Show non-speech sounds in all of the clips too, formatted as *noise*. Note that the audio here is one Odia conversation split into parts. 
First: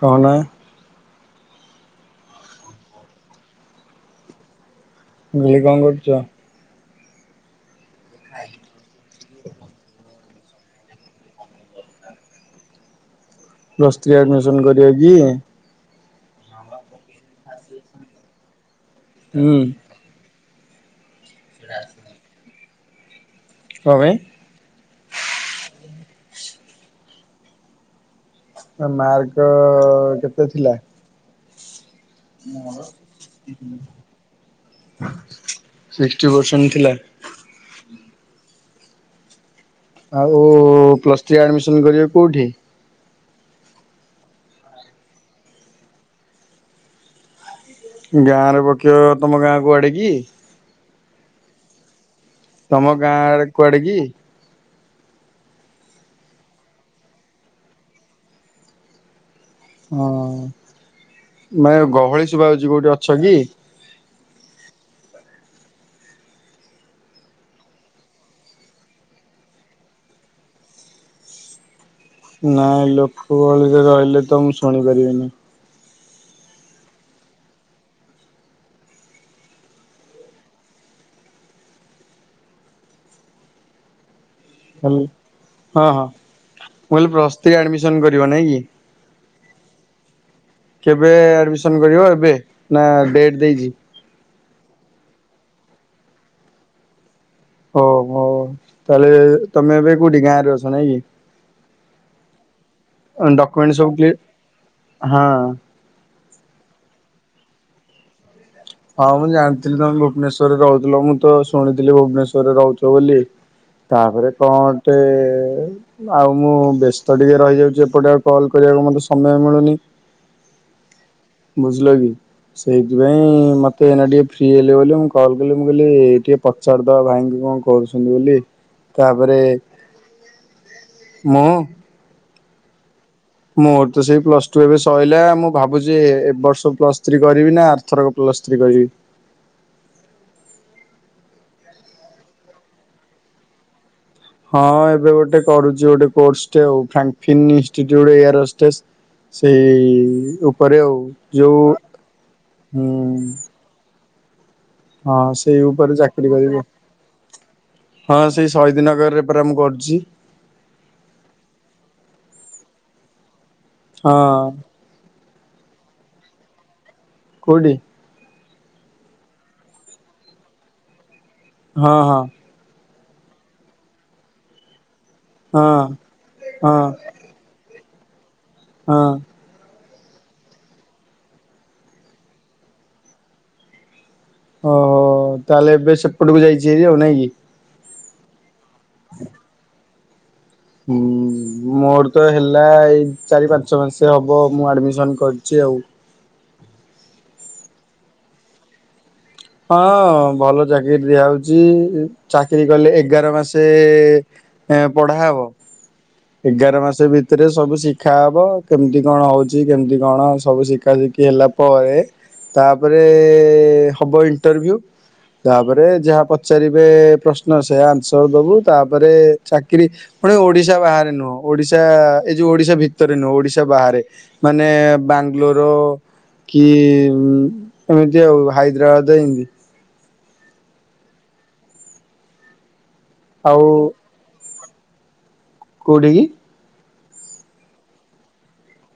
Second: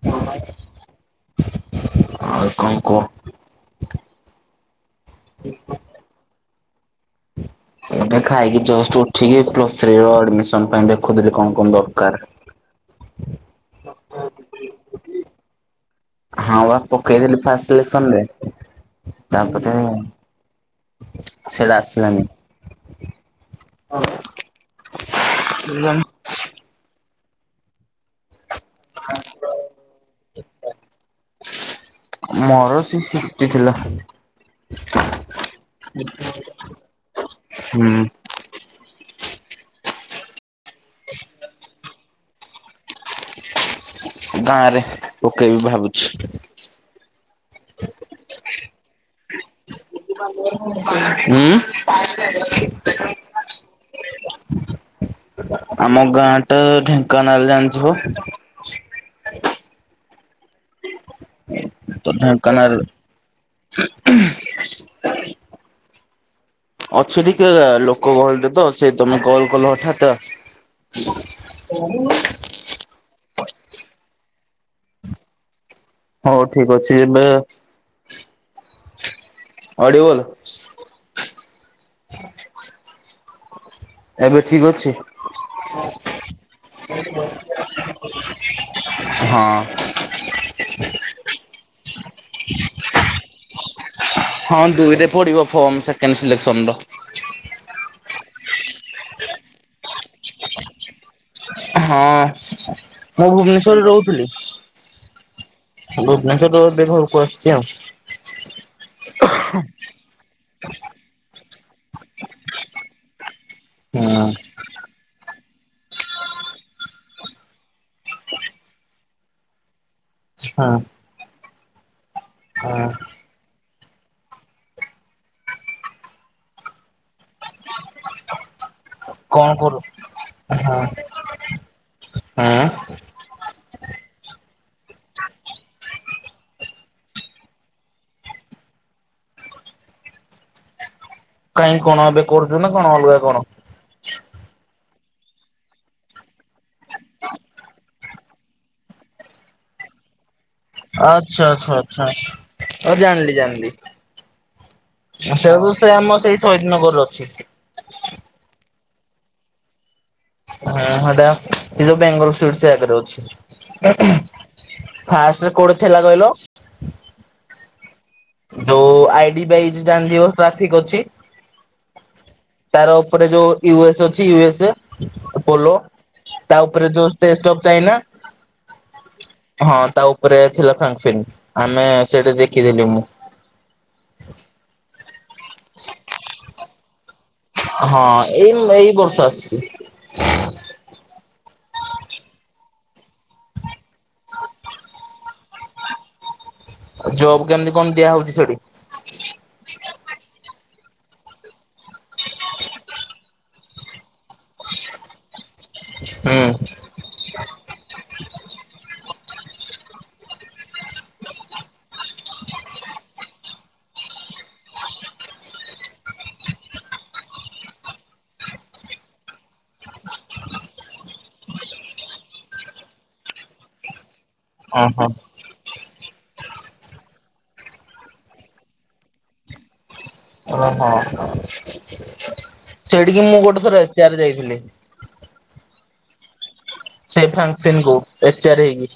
କନା ଆଉ କଣ କୁହ? ଗିଲି କଣ କରୁଛ? ଏବେ ଖାଇକି ଜଷ୍ଟ ଉଠିକି ପ୍ଲସ୍ ଥ୍ରୀ ର ଆଡିମିସ ନ ପାଇଁ ଦେଖୁଥିଲି କଣ କଣ ଦରକାର। ପ୍ଲସ୍ ଥ୍ରୀ ଆଡମିସନ କରିବ କି? ହଁ ବା ପକେଇଦେଲି ଫାଷ୍ଟ ସିଲେସନ ରେ ହୁଁ ତାପରେ ସେଇଟା ଆସିଲାନି। କଣ ପାଇଁ? କେଜାଣି ମାର୍କ କେତେ ଥିଲା? ମୋର ସେ ସିକ୍ସଟି ଥିଲା। ସିକ୍ସିଟି ପରସେଣ୍ଟ ଥିଲା? ହୁଁ। ଆଉ ପ୍ଲସ ଥ୍ରୀ ଆଡମିସନ କରିବେ କୋଉଠି? ଗାଁ ରେ ପକେଇବି ଭାବୁଛି। ଗାଁ ରେ ପକିବ ତମ ଗାଁ କୁ ଆଡିକି ହୁଁ। ତମ ଗାଁ ଆଡେ କୁଆଡେ କି? ଆମ ଗାଁ ଟା ଢେଙ୍କାନାଳ ଜାଣିଥିବ? ହୁଁ। ମାନେ ତ ଗହଳି ଢେଙ୍କାନାଳ ଶୁଭାଉଛି କୋଉଠି ଅଛ କି? *inaudible* ଅଛି ଟିକେ ଲୋକ ଗହଲି ରେ ତ ସେ ତମେ କଲ୍ କଲ ହଠାତ। *inaudible* ନାଇଁ ଲୋକ ଭଳିରେ ରହିଲେ ତ ମୁଁ ଶୁଣି ପାରିବିନି। ହୋଉ ଠିକ ଅଛି ଏବେ ଅଡିଓଲ *inaudible* ଏବେ ଠିକ ଅଛି ହୁଁ ହଁ ହଁ। ମୁଁ କହିଲି ପ୍ଲସ ଥ୍ରି ଆଡମିସନ କରିବ ନାଇଁ କି? ହଁ। କେବେ ଆଡମିସନ କରିବ ଏବେ, ନା ଡେଟ ଦେଇଚି? ହଁ ଦୁଇରେ ପଡିବ ଫର୍ମ ସେକେଣ୍ଡ ସିଲେକ୍ସନର। ଓହୋ ତାହେଲେ ତମେ ଏବେ କୋଉଠି ଗାଁରେ ଅଛ ନାଇଁକି? ହଁ। ମୁଁ ଡକ୍ୟୁମେଣ୍ଟ ଭୁବନେଶ୍ଵରରେ ସବୁ କ୍ଲି ରହୁଥିଲି ହଁ। ଭୁବନେଶ୍ଵରରୁ ଏବେ ଘରକୁ ଆସିଛି ଆଉ। ହଁ ମୁଁ ଜାଣିଥିଲି ତମେ ଭୁବନେଶ୍ଵ ରରେ ରହୁଥିଲ ମୁଁ ତ ଶୁଣିଥିଲି ଭୁବନେଶ୍ଵରରେ ରହୁଛ ବୋଲି, ହୁଁ ତାପରେ କଣ ଟେ ଆଉ ମୁଁ ବ୍ୟସ୍ତ ଟିକେ ରହିଯାଉଛି ଏପଟେ ଆଉ କଲ୍ କରିବାକୁ ମତେ ସମୟ ମିଳୁନି ହଁ। ବୁଝିଲ କି? ହଁ ସେଇଥିପାଇଁ ମତେ ଏଇନା ଟିକେ ଫ୍ରି ହେଲେ ବୋଲି ମୁଁ କଲ କଲି ମୁଁ କହିଲି ଟିକେ ପଚାରିଦବା ଭାଇଙ୍କି କଣ କରୁଛନ୍ତି ବୋଲି? ତାପରେ କଣ କରୁ ହ ମୁଁ ହୁଁ ମୋର ତ ସେଇ ପ୍ଲସ ଟୁ ଏବେ ସଇଲା, ମୁଁ ଭାବୁଛି ଏ ବର୍ଷ ପ୍ଲସ୍ ଥ୍ରୀ କରିବି ନା ଆରଥରକ ପ୍ଲସ୍ ଥ୍ରି କରିବି। କାହିଁ କଣ ଏବେ କରୁଛୁ ନା କଣ ଅଲଗା କଣ? ହଁ ଏବେ ଗୋଟେ କରୁଛି ଗୋଟେ କୋର୍ସ ଟେ ଆଉ ଫ୍ୟାଙ୍କ ଫିନିସଡ ଯୋଉ ଗୋଟେ ଏୟାର ହୋଷ୍ଟେସ୍ ସେଇ ଉପରେ ଆଉ। ଆଚ୍ଛା ଯୋଉ ଆଚ୍ଛା ଆଚ୍ଛା ହଉ ହୁଁ। ଜାଣିଲି ଜାଣିଲି ହଁ ସେଇ ସେଉ ସେ ଉପରେ ଆମ ଚାକିରୀ ସେଇ ଶହୀଦ କରିବୁ। ନଗରରେ ଅଛି। ହଁ ସେଇ ଶହୀଦନଗରରେ ପରା ମୁଁ କରୁଚି। ହଁ ସେଟା ସେ ଯୋଉ ବେଙ୍ଗଲ ସୁଇଟସ ଆଗରେ ଅଛି। ହଁ ସେ କୋଉଠି ଥିଲା କହିଲ? କୋଉଠି? ଯୋଉ ଆଇ ଡି ବାଇଜ୍ ଜାଣିିଥିବ ଟ୍ରାଫିକ ଅଛି ହଁ ହଁ। ତାର ଉପରେ ଯୋଉ ୟୁ ଏସ୍ ଅଛି ୟୁ ଏସ୍ ଏ ପୋଲୋ, ହଁ ତା ହଁ ଉପରେ ଯୋଉ ଟେଷ୍ଟ ଅଫ୍ ଚାଇନା ହଁ। ହଁ ତା ଉପରେ ଥିଲା ଫ୍ରଙ୍କପିନ୍। ଆମେ ସେଠି ଦେଖିଥିଲି ମୁଁ ଓହୋ ତାହେଲେ ଏବେ ସେପଟକୁ ଯାଇଛି ହାରି ଆଉ ନାଇଁ କି? ହଁ ଏଇ ଏଇ ବର୍ଷ ଆସିଛି। ଉମ୍ ମୋର ତ ହେଲା ଏଇ ଚାରି ପାଞ୍ଚ ମାସ ହବ ମୁଁ ଆଡମିସନ କରିଚି *unintelligible* ଜବ କେମିତି କଣ ଦିଆ ହଉଛି ସେଠି? ହଁ ଭଲ ଚାକିରୀ ଦିଆ ହଉଛି। ଚାକିରୀ କଲେ ଏଗାର ମାସେ ପଢା ହବ, ଏଗାର ମାସ ଭିତରେ ସବୁ ଶିଖା ହବ, କେମିତି କଣ ହଉଛି କେମିତି କଣ ସବୁ ଶିଖା ଶିଖି ହେଲା ପରେ ତାପରେ ହବ ଇଣ୍ଟରଭି୍ୟୁ ତାପରେ ଯାହା ପଚାରିବେ ପ୍ରଶ୍ନ ସେ ଆନ୍ସର ଦବୁ ତାପରେ ଚାକିରୀ ଫୁଣି ଓଡିଶା ବାହାରେ ନୁହଁ ଓଡିଶା ଏ ଯୋଉ ଓଡିଶା ଭିତରେ ନୁହଁ ଓଡିଶା ବାହାରେ। ମାନେ ଓହୋ ବାଙ୍ଗଲୋର କି ଏମିତି ଆଉ ହାଇ ଦ୍ରାବାଦ ଏନ୍ତି। *inaudible* ସେଇଠିକି ମୁଁ ଗୋଟେ ଥରେ ଏଚ ଆର୍ ଯାଇଥିଲି। କୋଉଠିକି? ସେଇ ଫ୍ରାଙ୍କଫିନ୍ କୁ ଏଚ ଆର୍ ହେଇକି,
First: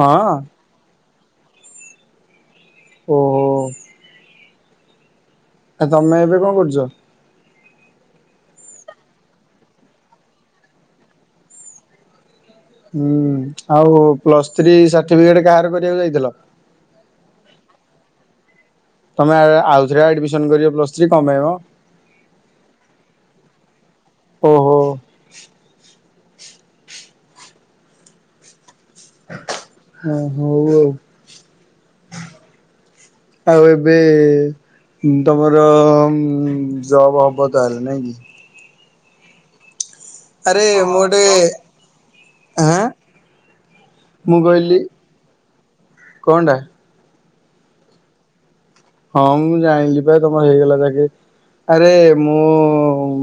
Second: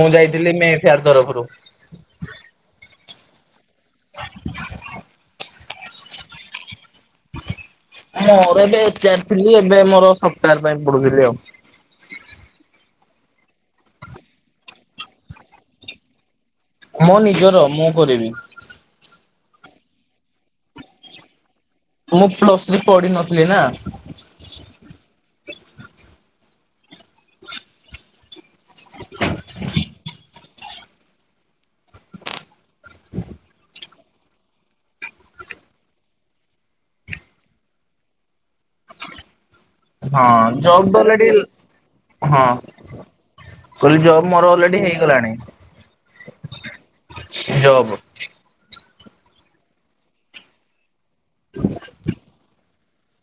ମୁଁ ଯାଇଥିଲି ମେଁ ଫେୟାର ତରଫରୁ। ଓହୋ। ଆ ତମେ ଏବେ କଣ କରୁଚ? ମୋର ଏବେ ଏଚାର ଥିଲି ଏବେ ମୋର ସଫ୍ଟୱେର ପାଇଁ ପଡୁଥିଲି ଆଉ। ହୁଁ ଆଉ ପ୍ଲସ୍ ଥ୍ରୀ ସାଟିଫିକେଟ କାହାର କରିବାକୁ ଯାଇଥିଲ? ମୋ ନିଜର ମୁଁ କରିବି। ତମେ ଆଏ ଆଉଥରେ ଆଡମିସନ କରିବ ପ୍ଲସ ଥ୍ରୀ କଁ ପାଇଁ ମ। ମୁଁ ପ୍ଲସ ଥ୍ରୀ ପଢ଼ି ନଥିଲି ନା। ଓହୋ ହୁଁ ହଉ ଆଉ। ଆଉ ଏବେ? ତମର ଉଁ ଜବ ହବ ତା ହେଲେ ନାଇଁ କି। ହଁ ଆରେ ଜବ ମୁଁ ଗୋଟେ ଅଲେଡିଲ ହଁ। ଆଁ କହିଲି ଜବ ମୁଁ ମୋର କହିଲି ଅଲରେଡି ହେଇ ଗଲାଣି। କଣ ଟା? ଜବ। ହଁ ମୁଁ ଯାଇଁଲି ବା ତମର ହେଇଗଲା ଚାକିରି ଆରେ ମୁଁ।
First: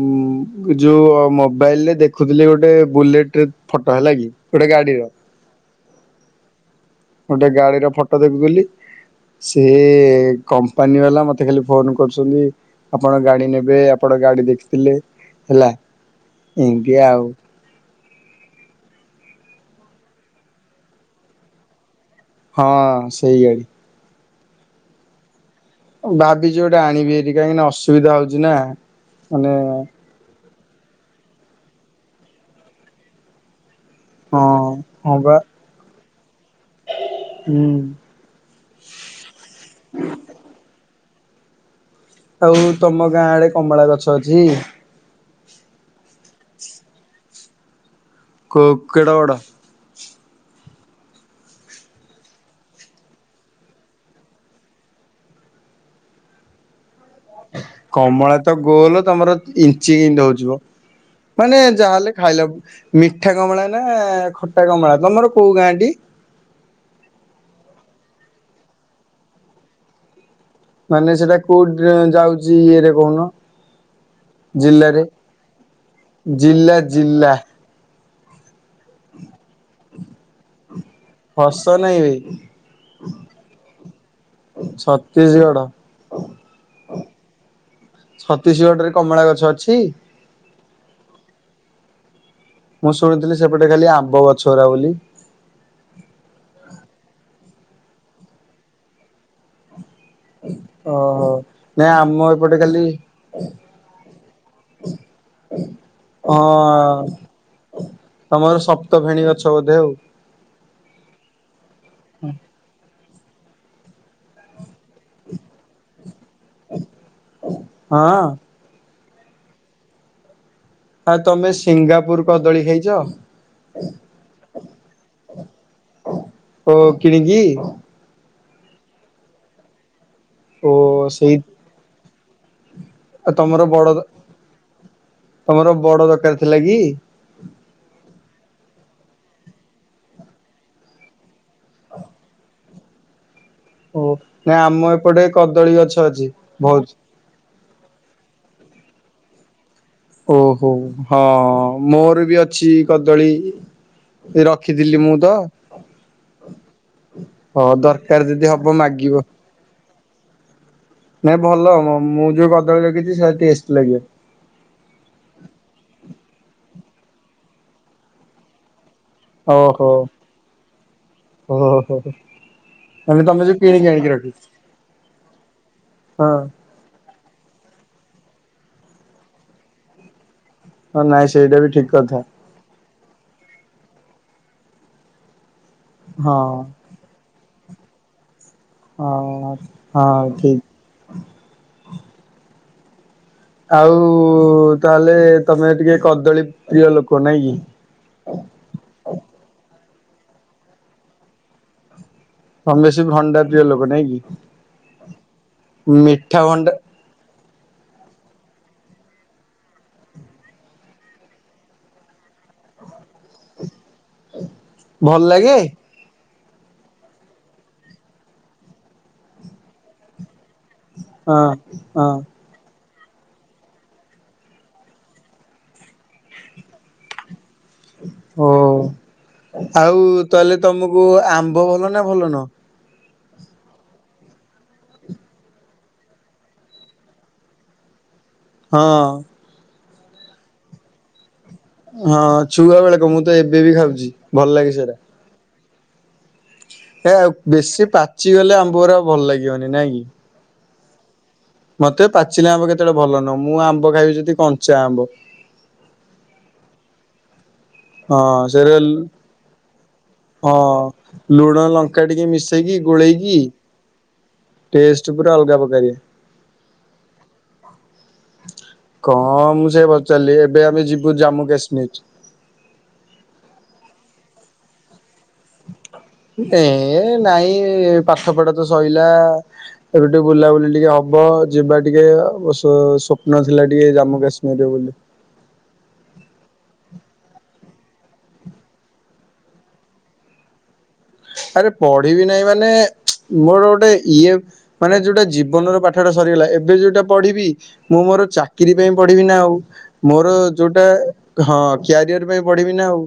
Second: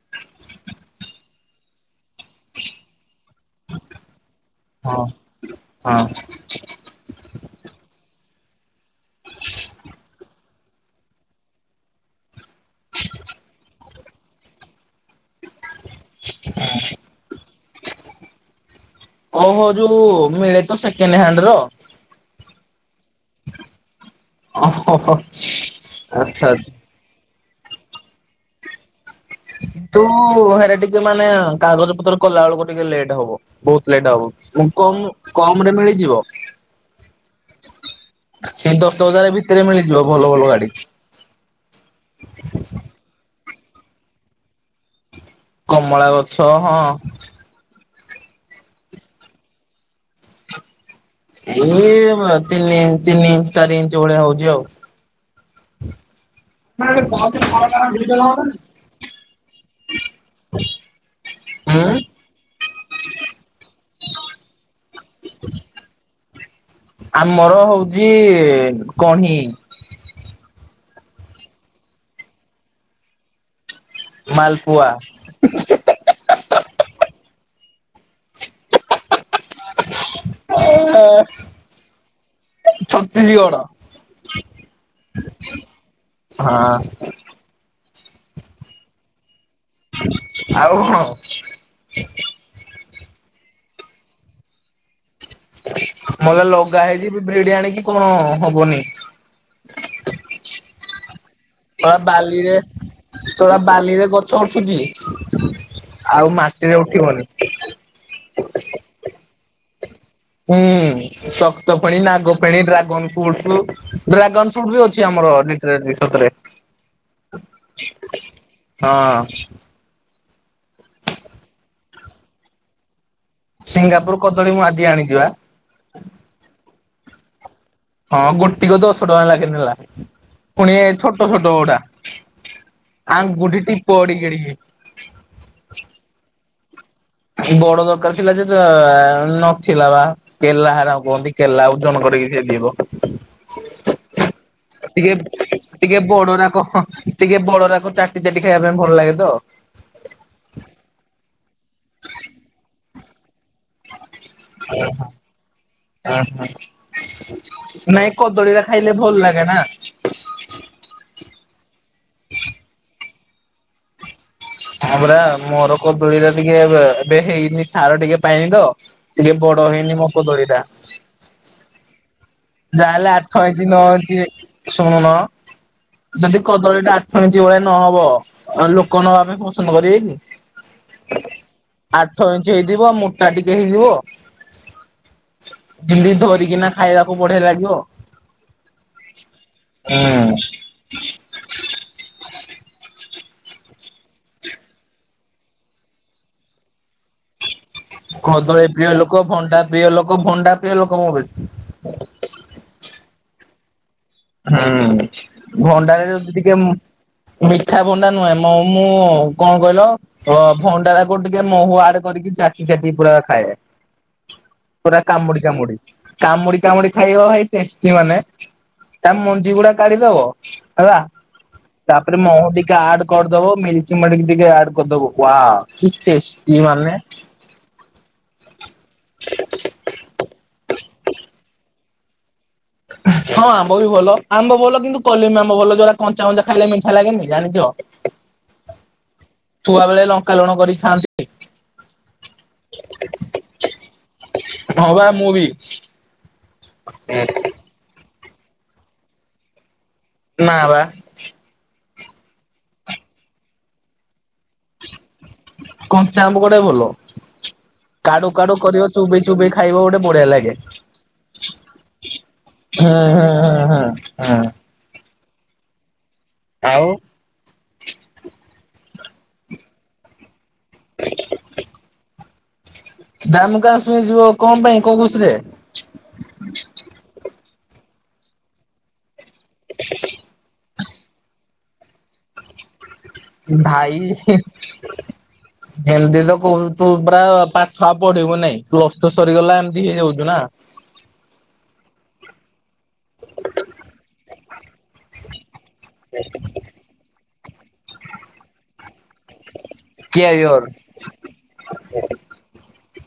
ମୁ ଯୋଉ ମୋବାଇଲରେ ଦେଖୁଥିଲି ଗୋଟେ ବୁଲେଟ ଫଟ ହେଲା କି। ଗୁଟା ହଁ ଗାଡ଼ିର। ହଁ। ଗୋଟେ ଗାଡିର ଫଟ ଦେଖୁ ଥିଲି। ସିଏ କମ୍ପାନୀ ବାଲା ମତେ ଖାଲି ଫୋନ କରୁଛନ୍ତି ଆପଣ ଗାଡି ନେବେ ଆପଣ। ଗାଡି ଦେଖିଥିଲେ ହେଲା ଏନ୍ତିଆ ଆଉ। ଓ ହୋ ଯୋଉ ମିଳେ ତ ସେକେଣ୍ଡ ହ୍ୟାଣ୍ଡ ର। ହଁ ସେଇ ଗାଡି। ଓ ହୋ ହୋ। ଭାବିଛି ଗୋଟେ ଆଣିବି ହାରି କାହିଁକିନା ଅସୁବିଧା ହଉଛି ନା। ମାନେ ତୁ ହେରେ ଟିକେ ମାନେ କାଗଜ ପତ୍ର କଲା ବେଳକୁ ଟିକେ ଲେଟ୍ ହବ। ବହୁତ ଲେଟ ହବ ହଁ ମୁଁ କମୁ ହଁ ବା କମ ରେ ମିଳିଯିବ। ହୁଁ ସେଇ ଦଶ ହଜାର ଭିତରେ ମିଳିଯିବ ଭଲ ଭଲ ଗାଡି। ଆଉ ତମ ଗାଁ ଆଡେ କମଳା ଗଛ ଅଛି। କମଳା ଗଛ ହଁ। କୋଉ କେଡ଼େ ବଡ। ଏଇ ବା ତିନି ଇନ୍ ତିନି ଇଞ୍ଚ ଚାରି ଇଞ୍ଚ ଭଳିଆ ହଉଛି ଆଉ। ବା କମଳା ତ ଗୋଲ ତମର ଇଞ୍ଚି କିଁତି ହଉଚିମ। ମାନେ ଯାହା ହେଲେ ଖାଇଲା ମିଠା କମଳା ନା ଖଟା କମଳା। ତମର କୋଉ ଗାଁ ଟି। କି କହିଁ। ମାନେ ସେଟା କୋଉଠି ଯାଉଛି ଇଏରେ କହୁନ। ମଲପୁଆ। ଜିଲ୍ଲାରେ? ଜିଲ୍ଲା ଜିଲ୍ଲା। ହସ ନାଇଁ ବେ। ଛତିସି ଗଡ। ଛତିଶଗଡ। ହଁ। ଛତିସି ଗଡ ରେ କମଳା ଗଛ ଅଛ ଆଉ ହଁ। ମୁଁ ଶୁଣିଥିଲି ସେପଟେ ଖାଲି ଆମ୍ବ ଗଛ ଗୁରା ବୋଲି। ମଲେ ଲଗା ହେଇଛି ଭିଡି ଆଣିକି କଁ ହବନି। ଓ ହୋ। ଶଳା ବାଲିରେ ଶଳା ବାଲିରେ ଗଛ ଉୁଠୁଛି। ଆଉ ମାଟିରେ ହଁ ଉଠିବନି। ତମର ସପ୍ତ ଫେଣୀ ଗଛ ବୋଧେ ଆଉ। ହୁଁ ଶକ୍ତ ଫେଣି ନାଗ ଫେଣି ଡ୍ରାଗନ‌। ଫୁଟ ଡ୍ରାଗନ ଫ୍ରୁଟ ବି ଅଛି ଆମର ଲିଟେରାଲି ସତରେ। ହଁ। ହଁ। ହଁ ତମେ ସିଙ୍ଗାପୁର କଦଳୀ ଖାଇଛ। ସିଙ୍ଗାପୁର କଦଳୀ ମୁଁ ଆଜିି ଆଣିଯିବା। ଓ କିଣିଙ୍ଗି। ହଁ ଗୋଟିକ ଦଶ ଟଙ୍କା ଲାଗି ନେଲା ଓ ପୁଣି ଛୋଟ ଛୋଟ ଗୋଟା। ଆଉ ତମର ବଡ଼ ଗଡିକି ଗଡିକି ତମର ବଡ଼ ଦରକାର ଥିଲା କି। ଏଇ ବଡ଼ ଦରକାର ଥିଲା ଯେ ଯ, ଆ ନଥିଲା ବା କେଲା ହାର କୁହନ୍ତି କେଲା ଓଜନ କରିକି ସେ ଯିବ। ଓ ନାଇ ଆମ ଟିକେ ଏପଟେ କଦଳୀ ଟିକେ ଗଛ ଅଛି ବଡରାକ ବହୁତ୍। ଟିକେ ବଡ଼ରାକ ଚାଟି ଚାଟି ଖାଇବା ପାଇଁ ଭଲ ଲାଗେ ତ। ଓହୋ ହଁ ମୋର ବି ଅଛି କଦଳୀ। ଏ ରଖିଥିଲି ମୁଁ ତ ଓହୋ ହଁ ନାଇଁ ଦରକାର ଯଦି କଦଳୀ ଅରା ହବ ଖାଇଲେ ମାଗିବ। ଭଲ ଲାଗେ ନା। *unintelligible* ନାଇଁ ଟେଷ୍ଟେ ଲାଗେ। ଆମରା ମୋର କଦଳୀ ରେ ଟିକେ ଏବେ ହେଇନି ସାର ଟିକେ ପାଇନି ତ। ଟିକେ ବଡ଼ ଓହୋ ହେଇନି ମୋ କଦଳୀ ଟା। ଓହୋ। ଯାହାହେଲେ ମାନେ ଆଠ ତମେ ଯୋଉ ଇଞ୍ଚି ନଅ କିଣିକି ଆଣିକି ଇଞ୍ଚି ରଖିଛ। ଶୁଣୁନ ହଁ ଯଦି କଦଳୀ ଟା ଆଠ ଇଞ୍ଚି ଭଳିଆ ନହବ ଲୋକ ନବାପାଇଁ ପସନ୍ଦ କରିବେ କି। ହଁ ନାଇଁ ସେଇଟା ବି ଠିକ ଆଠ କଥା। ଇଞ୍ଚି ହେଇଥିବ ମୋଟା ଟିକେ ହେଇଥିବ। ଯେମିତି ହଁ ଧରିକିନା ଖାଇବାକୁ ବଢିଆ ଲାଗିବ। ଅ, ଅ, ହଁ ହୁଁ। ଠିକ୍। ଆଉ ତାହେଲେ ତମେ ଟିକେ କଦଳୀ ପ୍ରିୟ ଲୋକ ନାଇଁ କି। କଦଳୀ ପ୍ରିୟ ଲୋକ ଭଣ୍ଡା ପ୍ରିୟ ଲୋକ ଭଣ୍ଡା ପ୍ରିୟ ଲୋକ ମୁଁ ବେଶୀ। ତମେ ବେଶୀ ଭଣ୍ଡା ପ୍ରିୟ ଲୋକ ନାଇଁକି। ହୁଁ ଭଣ୍ଡାରରେ ଯଦି ମିଠା ଟିକେ ମ ଭଣ୍ଡା ମିଠା ଭଣ୍ଡା ନୁହେଁ ମ ମୁଁ କଣ କହିଲ ଅ ଭଣ୍ଡାଟାକୁ ଟିକେ ମହୁ ଆଡ଼େ କରିକି ଚାଟି ଚାଟି ପୁରା ଖାଏ। ପୁରା ଭଲ କାମୁଡ଼ି ଲାଗେ? କାମୁଡ଼ି କାମୁଡ଼ି କାମୁଡ଼ି ଖାଇବ ଭାଇ ଟେଷ୍ଟି ମାନେ ତା ମଞ୍ଜି ଗୁଡ଼ା କାଢିଦବ ହେଲା ହଁ ହଁ। ତାପରେ ମହୁ ଟିକେ ଆଡ଼ କରିଦବ ମିନ୍କି ମାଡ଼ିକ୍ ଟିକେ ଆଡ଼ କରିଦବ ବ କି ଟେଷ୍ଟି ମାନେ ହ ଆଉ ତାହେଲେ ତମକୁ ଆମ୍ବ ଭଲ ନା ଭଲ ନୁହଁ। ହଁ ଆମ୍ବ ବି ଭଲ ଆମ୍ବ ଭଲ କିନ୍ତୁ କଲିମ ଆମ୍ବ ଭଲ ଯୋଉରା କଞ୍ଚା କଞ୍ଚା ଖାଇଲେ ମିଠା ଲାଗେନି ଜାଣିଚ। *unintelligible* ହଁ। ଛୁଆ ବେଳେ ଲଙ୍କା ଲୁଣ କରି ଖାଆନ୍ତି। ହଁ ଛୁଆ ବେଳେ କଣ ମୁଁ ତ ଏବେ ବି ଖାଉଚି ଭଲ ଲାଗେ ହଁ ସେଇରା। ବା ମୁଁ ବି ହେ ଆଉ ବେଶୀ ପାଚିଗଲେ ଆମ୍ବ ଅରା ଆଉ ଭଲ ଲାଗିବନି ନାଇଁ କି। ନାବା ମତେ ପାଚିଲା ଆମ୍ବ କେତେବେଳେ ଭଲ ନୁହଁ ମୁଁ ଆମ୍ବ ଖାଇବି ଯଦି କଞ୍ଚା ଆମ୍ବ। କଞ୍ଚା ଆମ୍ବ ଗୋଡ଼ା ଭଲ ହଁ କାଡ଼ୁ କାଡ଼ୁ ସେରେ କରିବ ଚୋବେଇ ଚୋବେଇ ଖାଇବ ଗୋଟେ ବଢିଆ ଲାଗେ ହଁ ଲୁଣ ଲଙ୍କା ଟିକେ ମିଶେଇକି ହୁଁ ହୁଁ ଗୋଳେଇକି ହୁଁ ହୁଁ ହୁଁ। ଟେଷ୍ଟେ ଚ ପୁରା ଅଲଗା ପକାରିଆ ଆଉ। କଣ ମୁଁ ସେ ପଚାରିଲି ଏବେ ଆମେ ଯିବୁ ଜାମ୍ମୁ କାଶ୍ମୀର। ଜାମ୍ମୁକାଶ୍ମୀର ଯିବ କଣ ପାଇଁ କୋଉ କୋଉ ଏ ନାଇଁ ପାଠ ପଢା ତ ସଇଲା ଏବେ ଟିକେ ବୁଲାବୁଲି ଟିକେ ହବ ଯିବା ଟିକେ ଓସ ଭାଇ ହୁ ଯେମତି ତ କହୁ ତୁ ପୁରା ପାଠ ଆଉ ପଢିବୁ ନାଇଁ ପ୍ଲସ୍ ଟୁ ସରିଗଲା ଏମିତି ହେଇଯାଉଛୁ ନା। ଆରେ ପଢିବି ନାହିଁ ମାନେ ମୋର ଗୋଟେ ଇଏ। ମାନେ ଯୋଉଟା ଜୀବନର ପାଠଟା ସରିଗଲା ଏବେ ଯୋଉଟା ପଢ଼ିବି ମୁଁ ମୋର ଚାକିରି ପାଇଁ। ପଢିବି ନା ଆଉ ମୋର କ୍ୟାରିଅର ଯୋଉଟା ହଁ କ୍ୟାରିଅର ପାଇଁ ପଢିବି ନା ଆଉ।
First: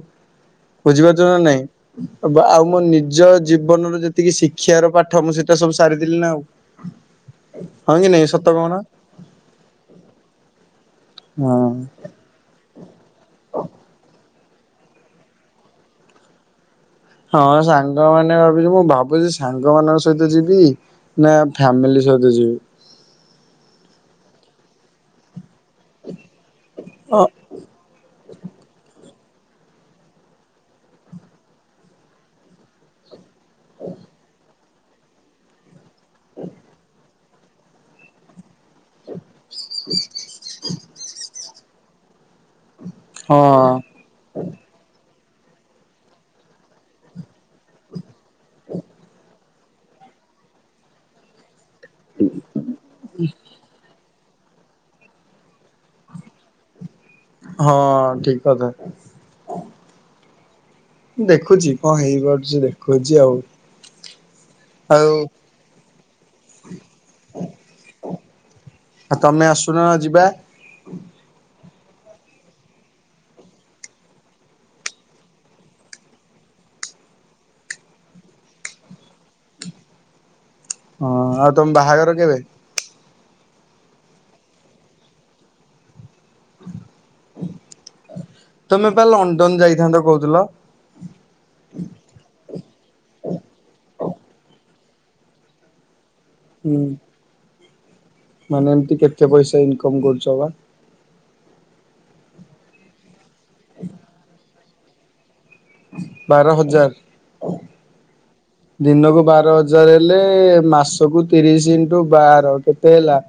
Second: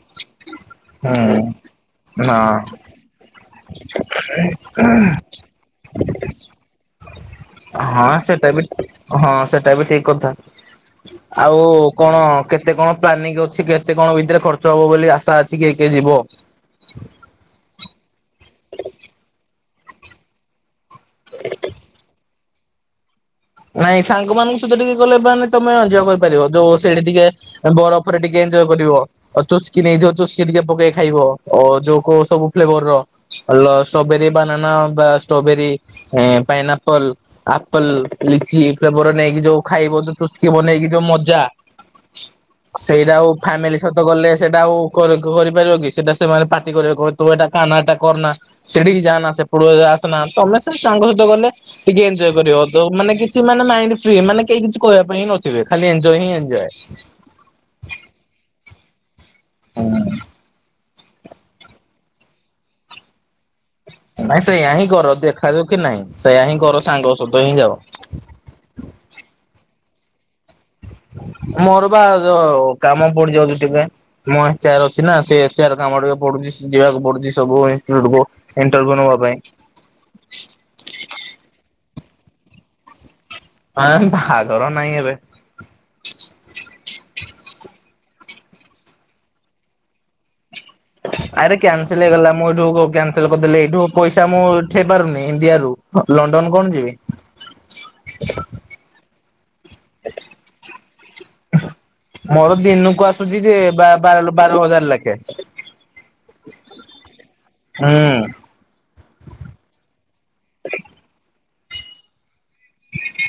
ବୁଝିପାରୁଛ ନା ହୁଁ ନାଇଁ ହଁ ବା ଆଉ ମୋ ନିଜ। ଜୀବନର ଯେତିକି ଶିକ୍ଷାର ପାଠ ମୁଁ ସେଟା ସବୁ ସାରିଦେଲି ନା ଆଉ। ହଁ କି ନାଇଁ ସତ ସେଟା ବି କହୁନ ହଁ ସେଟା ବି ଠିକ କଥା। ଆଉ ହଁ କଣ କେତେ କଣ ପ୍ଲାନିଂ ଅଛି କେତେ କଣ ଭିତରେ ଖ ତ ହବ ବୋଲି ଆଶା ଅଛି କିଏ କିଏ ଯିବ। ହଁ ସାଙ୍ଗ ମାନେ ଭାବିଛୁ ମୁଁ ଭାବୁଛି ସାଙ୍ଗ ମାନଙ୍କ ସହିତ ଯିବି। ନା ଫ୍ୟାମିଲି ସହିତ ଯିବି। ନାଇଁ ସାଙ୍ଗ ମାନଙ୍କ ସହିତ ଟିକେ ଗଲେ ମାନେ ତମେ ଏଞ୍ଜୋୟ୍ କରିପାରିବ ଯୋଉ ସେଇଠି ଟିକେ ହଁ ଅ ବରଫରେ ଟିକେ ଏଞ୍ଜୋୟ୍ କରିବ। ଆଉ ଚୋସ୍କି ନେଇଥିବ ଚୁସ୍କି ଟିକେ ପକେଇ ଖାଇବ ଅ ଯୋଉ କଉ ସବୁ ଫ୍ଲେଭରର। ଲ ଷ୍ଟ୍ରବେରୀ ବନାନା ବା ଷ୍ଟ୍ରବେରୀ ଏଁ ପାଇନାପଲ ଆପଲ। ଲିଚି ଫ୍ଲେଭର ନେଇକି ଯୋଉ ଖାଇବ ଯୋଉ ଚୁସ୍କି ବନେଇକି ଯୋଉ ମଜା। ସେଇଟା ଆଉ ଫ୍ୟାମିଲି ହଁ ସହିତ ଗଲେ ସେଇଟା ଆଉ କ କଉ କରିପାରିବ କି ସେଟା ସେମାନେ ପାଟି କରୀବେ କହିବେ ତୁ ଏଟା ଖାନା ଏଟା କରନା ସେଠିକି ଯାନା ସେ କଉଠୁ ଏ ଆସୁନାହାନ୍ତି ତମେ ସେ ସାଙ୍ଗ ସହିତ ଗଲେ ଟିକେ ଏଞ୍ଜୋୟ୍ କରିବ ତ ମାନେ କିଛି ମାନେ ମାଇଣ୍ଡ ଏମାନେ କେହି କିଛି କହିବା ପାଇଁଁ ନଥିବେ ଖାଲି ଏଞ୍ଜୋଏ ହିଁ ଏଞ୍ଜୋଏ। ହଁ ଠିକ କଥା। ହୁଁ। ଦେଖୁଛି କଣ ହେଇପାରୁଛି ଦେଖୁଛି ଆଉ। ନାଇଁ ସେଇୟା ହିଁ ଆଉ କର ଦେଖା ଦୁଖି କି ନାଇଁ ସେଇୟା ହିଁ କର ସାଙ୍ଗ ସହିତ ହିଁ ଯାଅ। ଆଉ ତମେ ଆସୁନ ଯିବା। ମୋର ବା ଯୋଉ କାମ ପଡିଯାଉଛି ଟିକେ ମୁଁ ଏଚ ଆର ଅଛି ନା ସେ ଏଚ ଆର କାମ ଟିକେ ପଡୁଛି। ଯିବାକୁ ପଡୁଛି ସବୁ ଇନ୍ସଟ୍ଯୁଟ କୁ ଇଣ୍ଟରଭିୟୁ ନବା ପାଇଁ। ହଁ ଆଉ ତମ ବାହାଘର କେବେ? ଏଁ ବାହାଘର ନାହିଁ ଏବେ। ତମେ ପା ଲଣ୍ଡନ ଯାଇଥାନ୍ତ କହୁଥିଲ? ଆରେ କ୍ୟାନସଲ ହେଇଗଲା ମୁଁ ଏଇଠୁ କ-କ୍ୟାନସଲ କରିଦେଲି ଏଇଠୁ ପଇସା ମୁଁ ଉଠେଇ ପାରୁନି ଇଣ୍ଡିଆରୁ। ଲଣ୍ଡନ କଣ ହୁଁ ଯିବି। ମାନେ ଏମିତି କେତେ ପଇସା ଇନକମ୍ କରୁଛ ବା? ମୋର ଦିନକୁ ଆସୁଛି ଯେ ବା-ବାର ବାର ଲ ବାର ହଜାର ଲେଖେ। ବାର ହଜାର। ହୁଁ। ଦିନକୁ ବାର ହଜାର ହେଲେ ମାସ କୁ ତିରିଶ ଇନଟୁ ବାର। କେତେ ହେଲା?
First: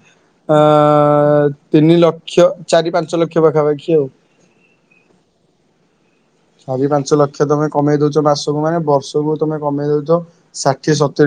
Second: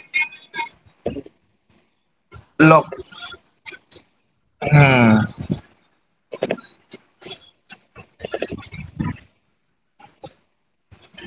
ଅଁ ତିନି ଲକ୍ଷ ଲ ଚାରି ପାଞ୍ଚ ଲକ୍ଷ ପାଖାପାଖି ଆଉ। ହୁଁ। ଚାରି ପାଞ୍ଚ ଲକ୍ଷ ତମେ କମେଇ ଦଉଛ ମାସକୁ ମାନେ ବର୍ଷକୁ ତମେ। କମେଇ ଦଉଚ ଷାଠିଏ ସତୁରି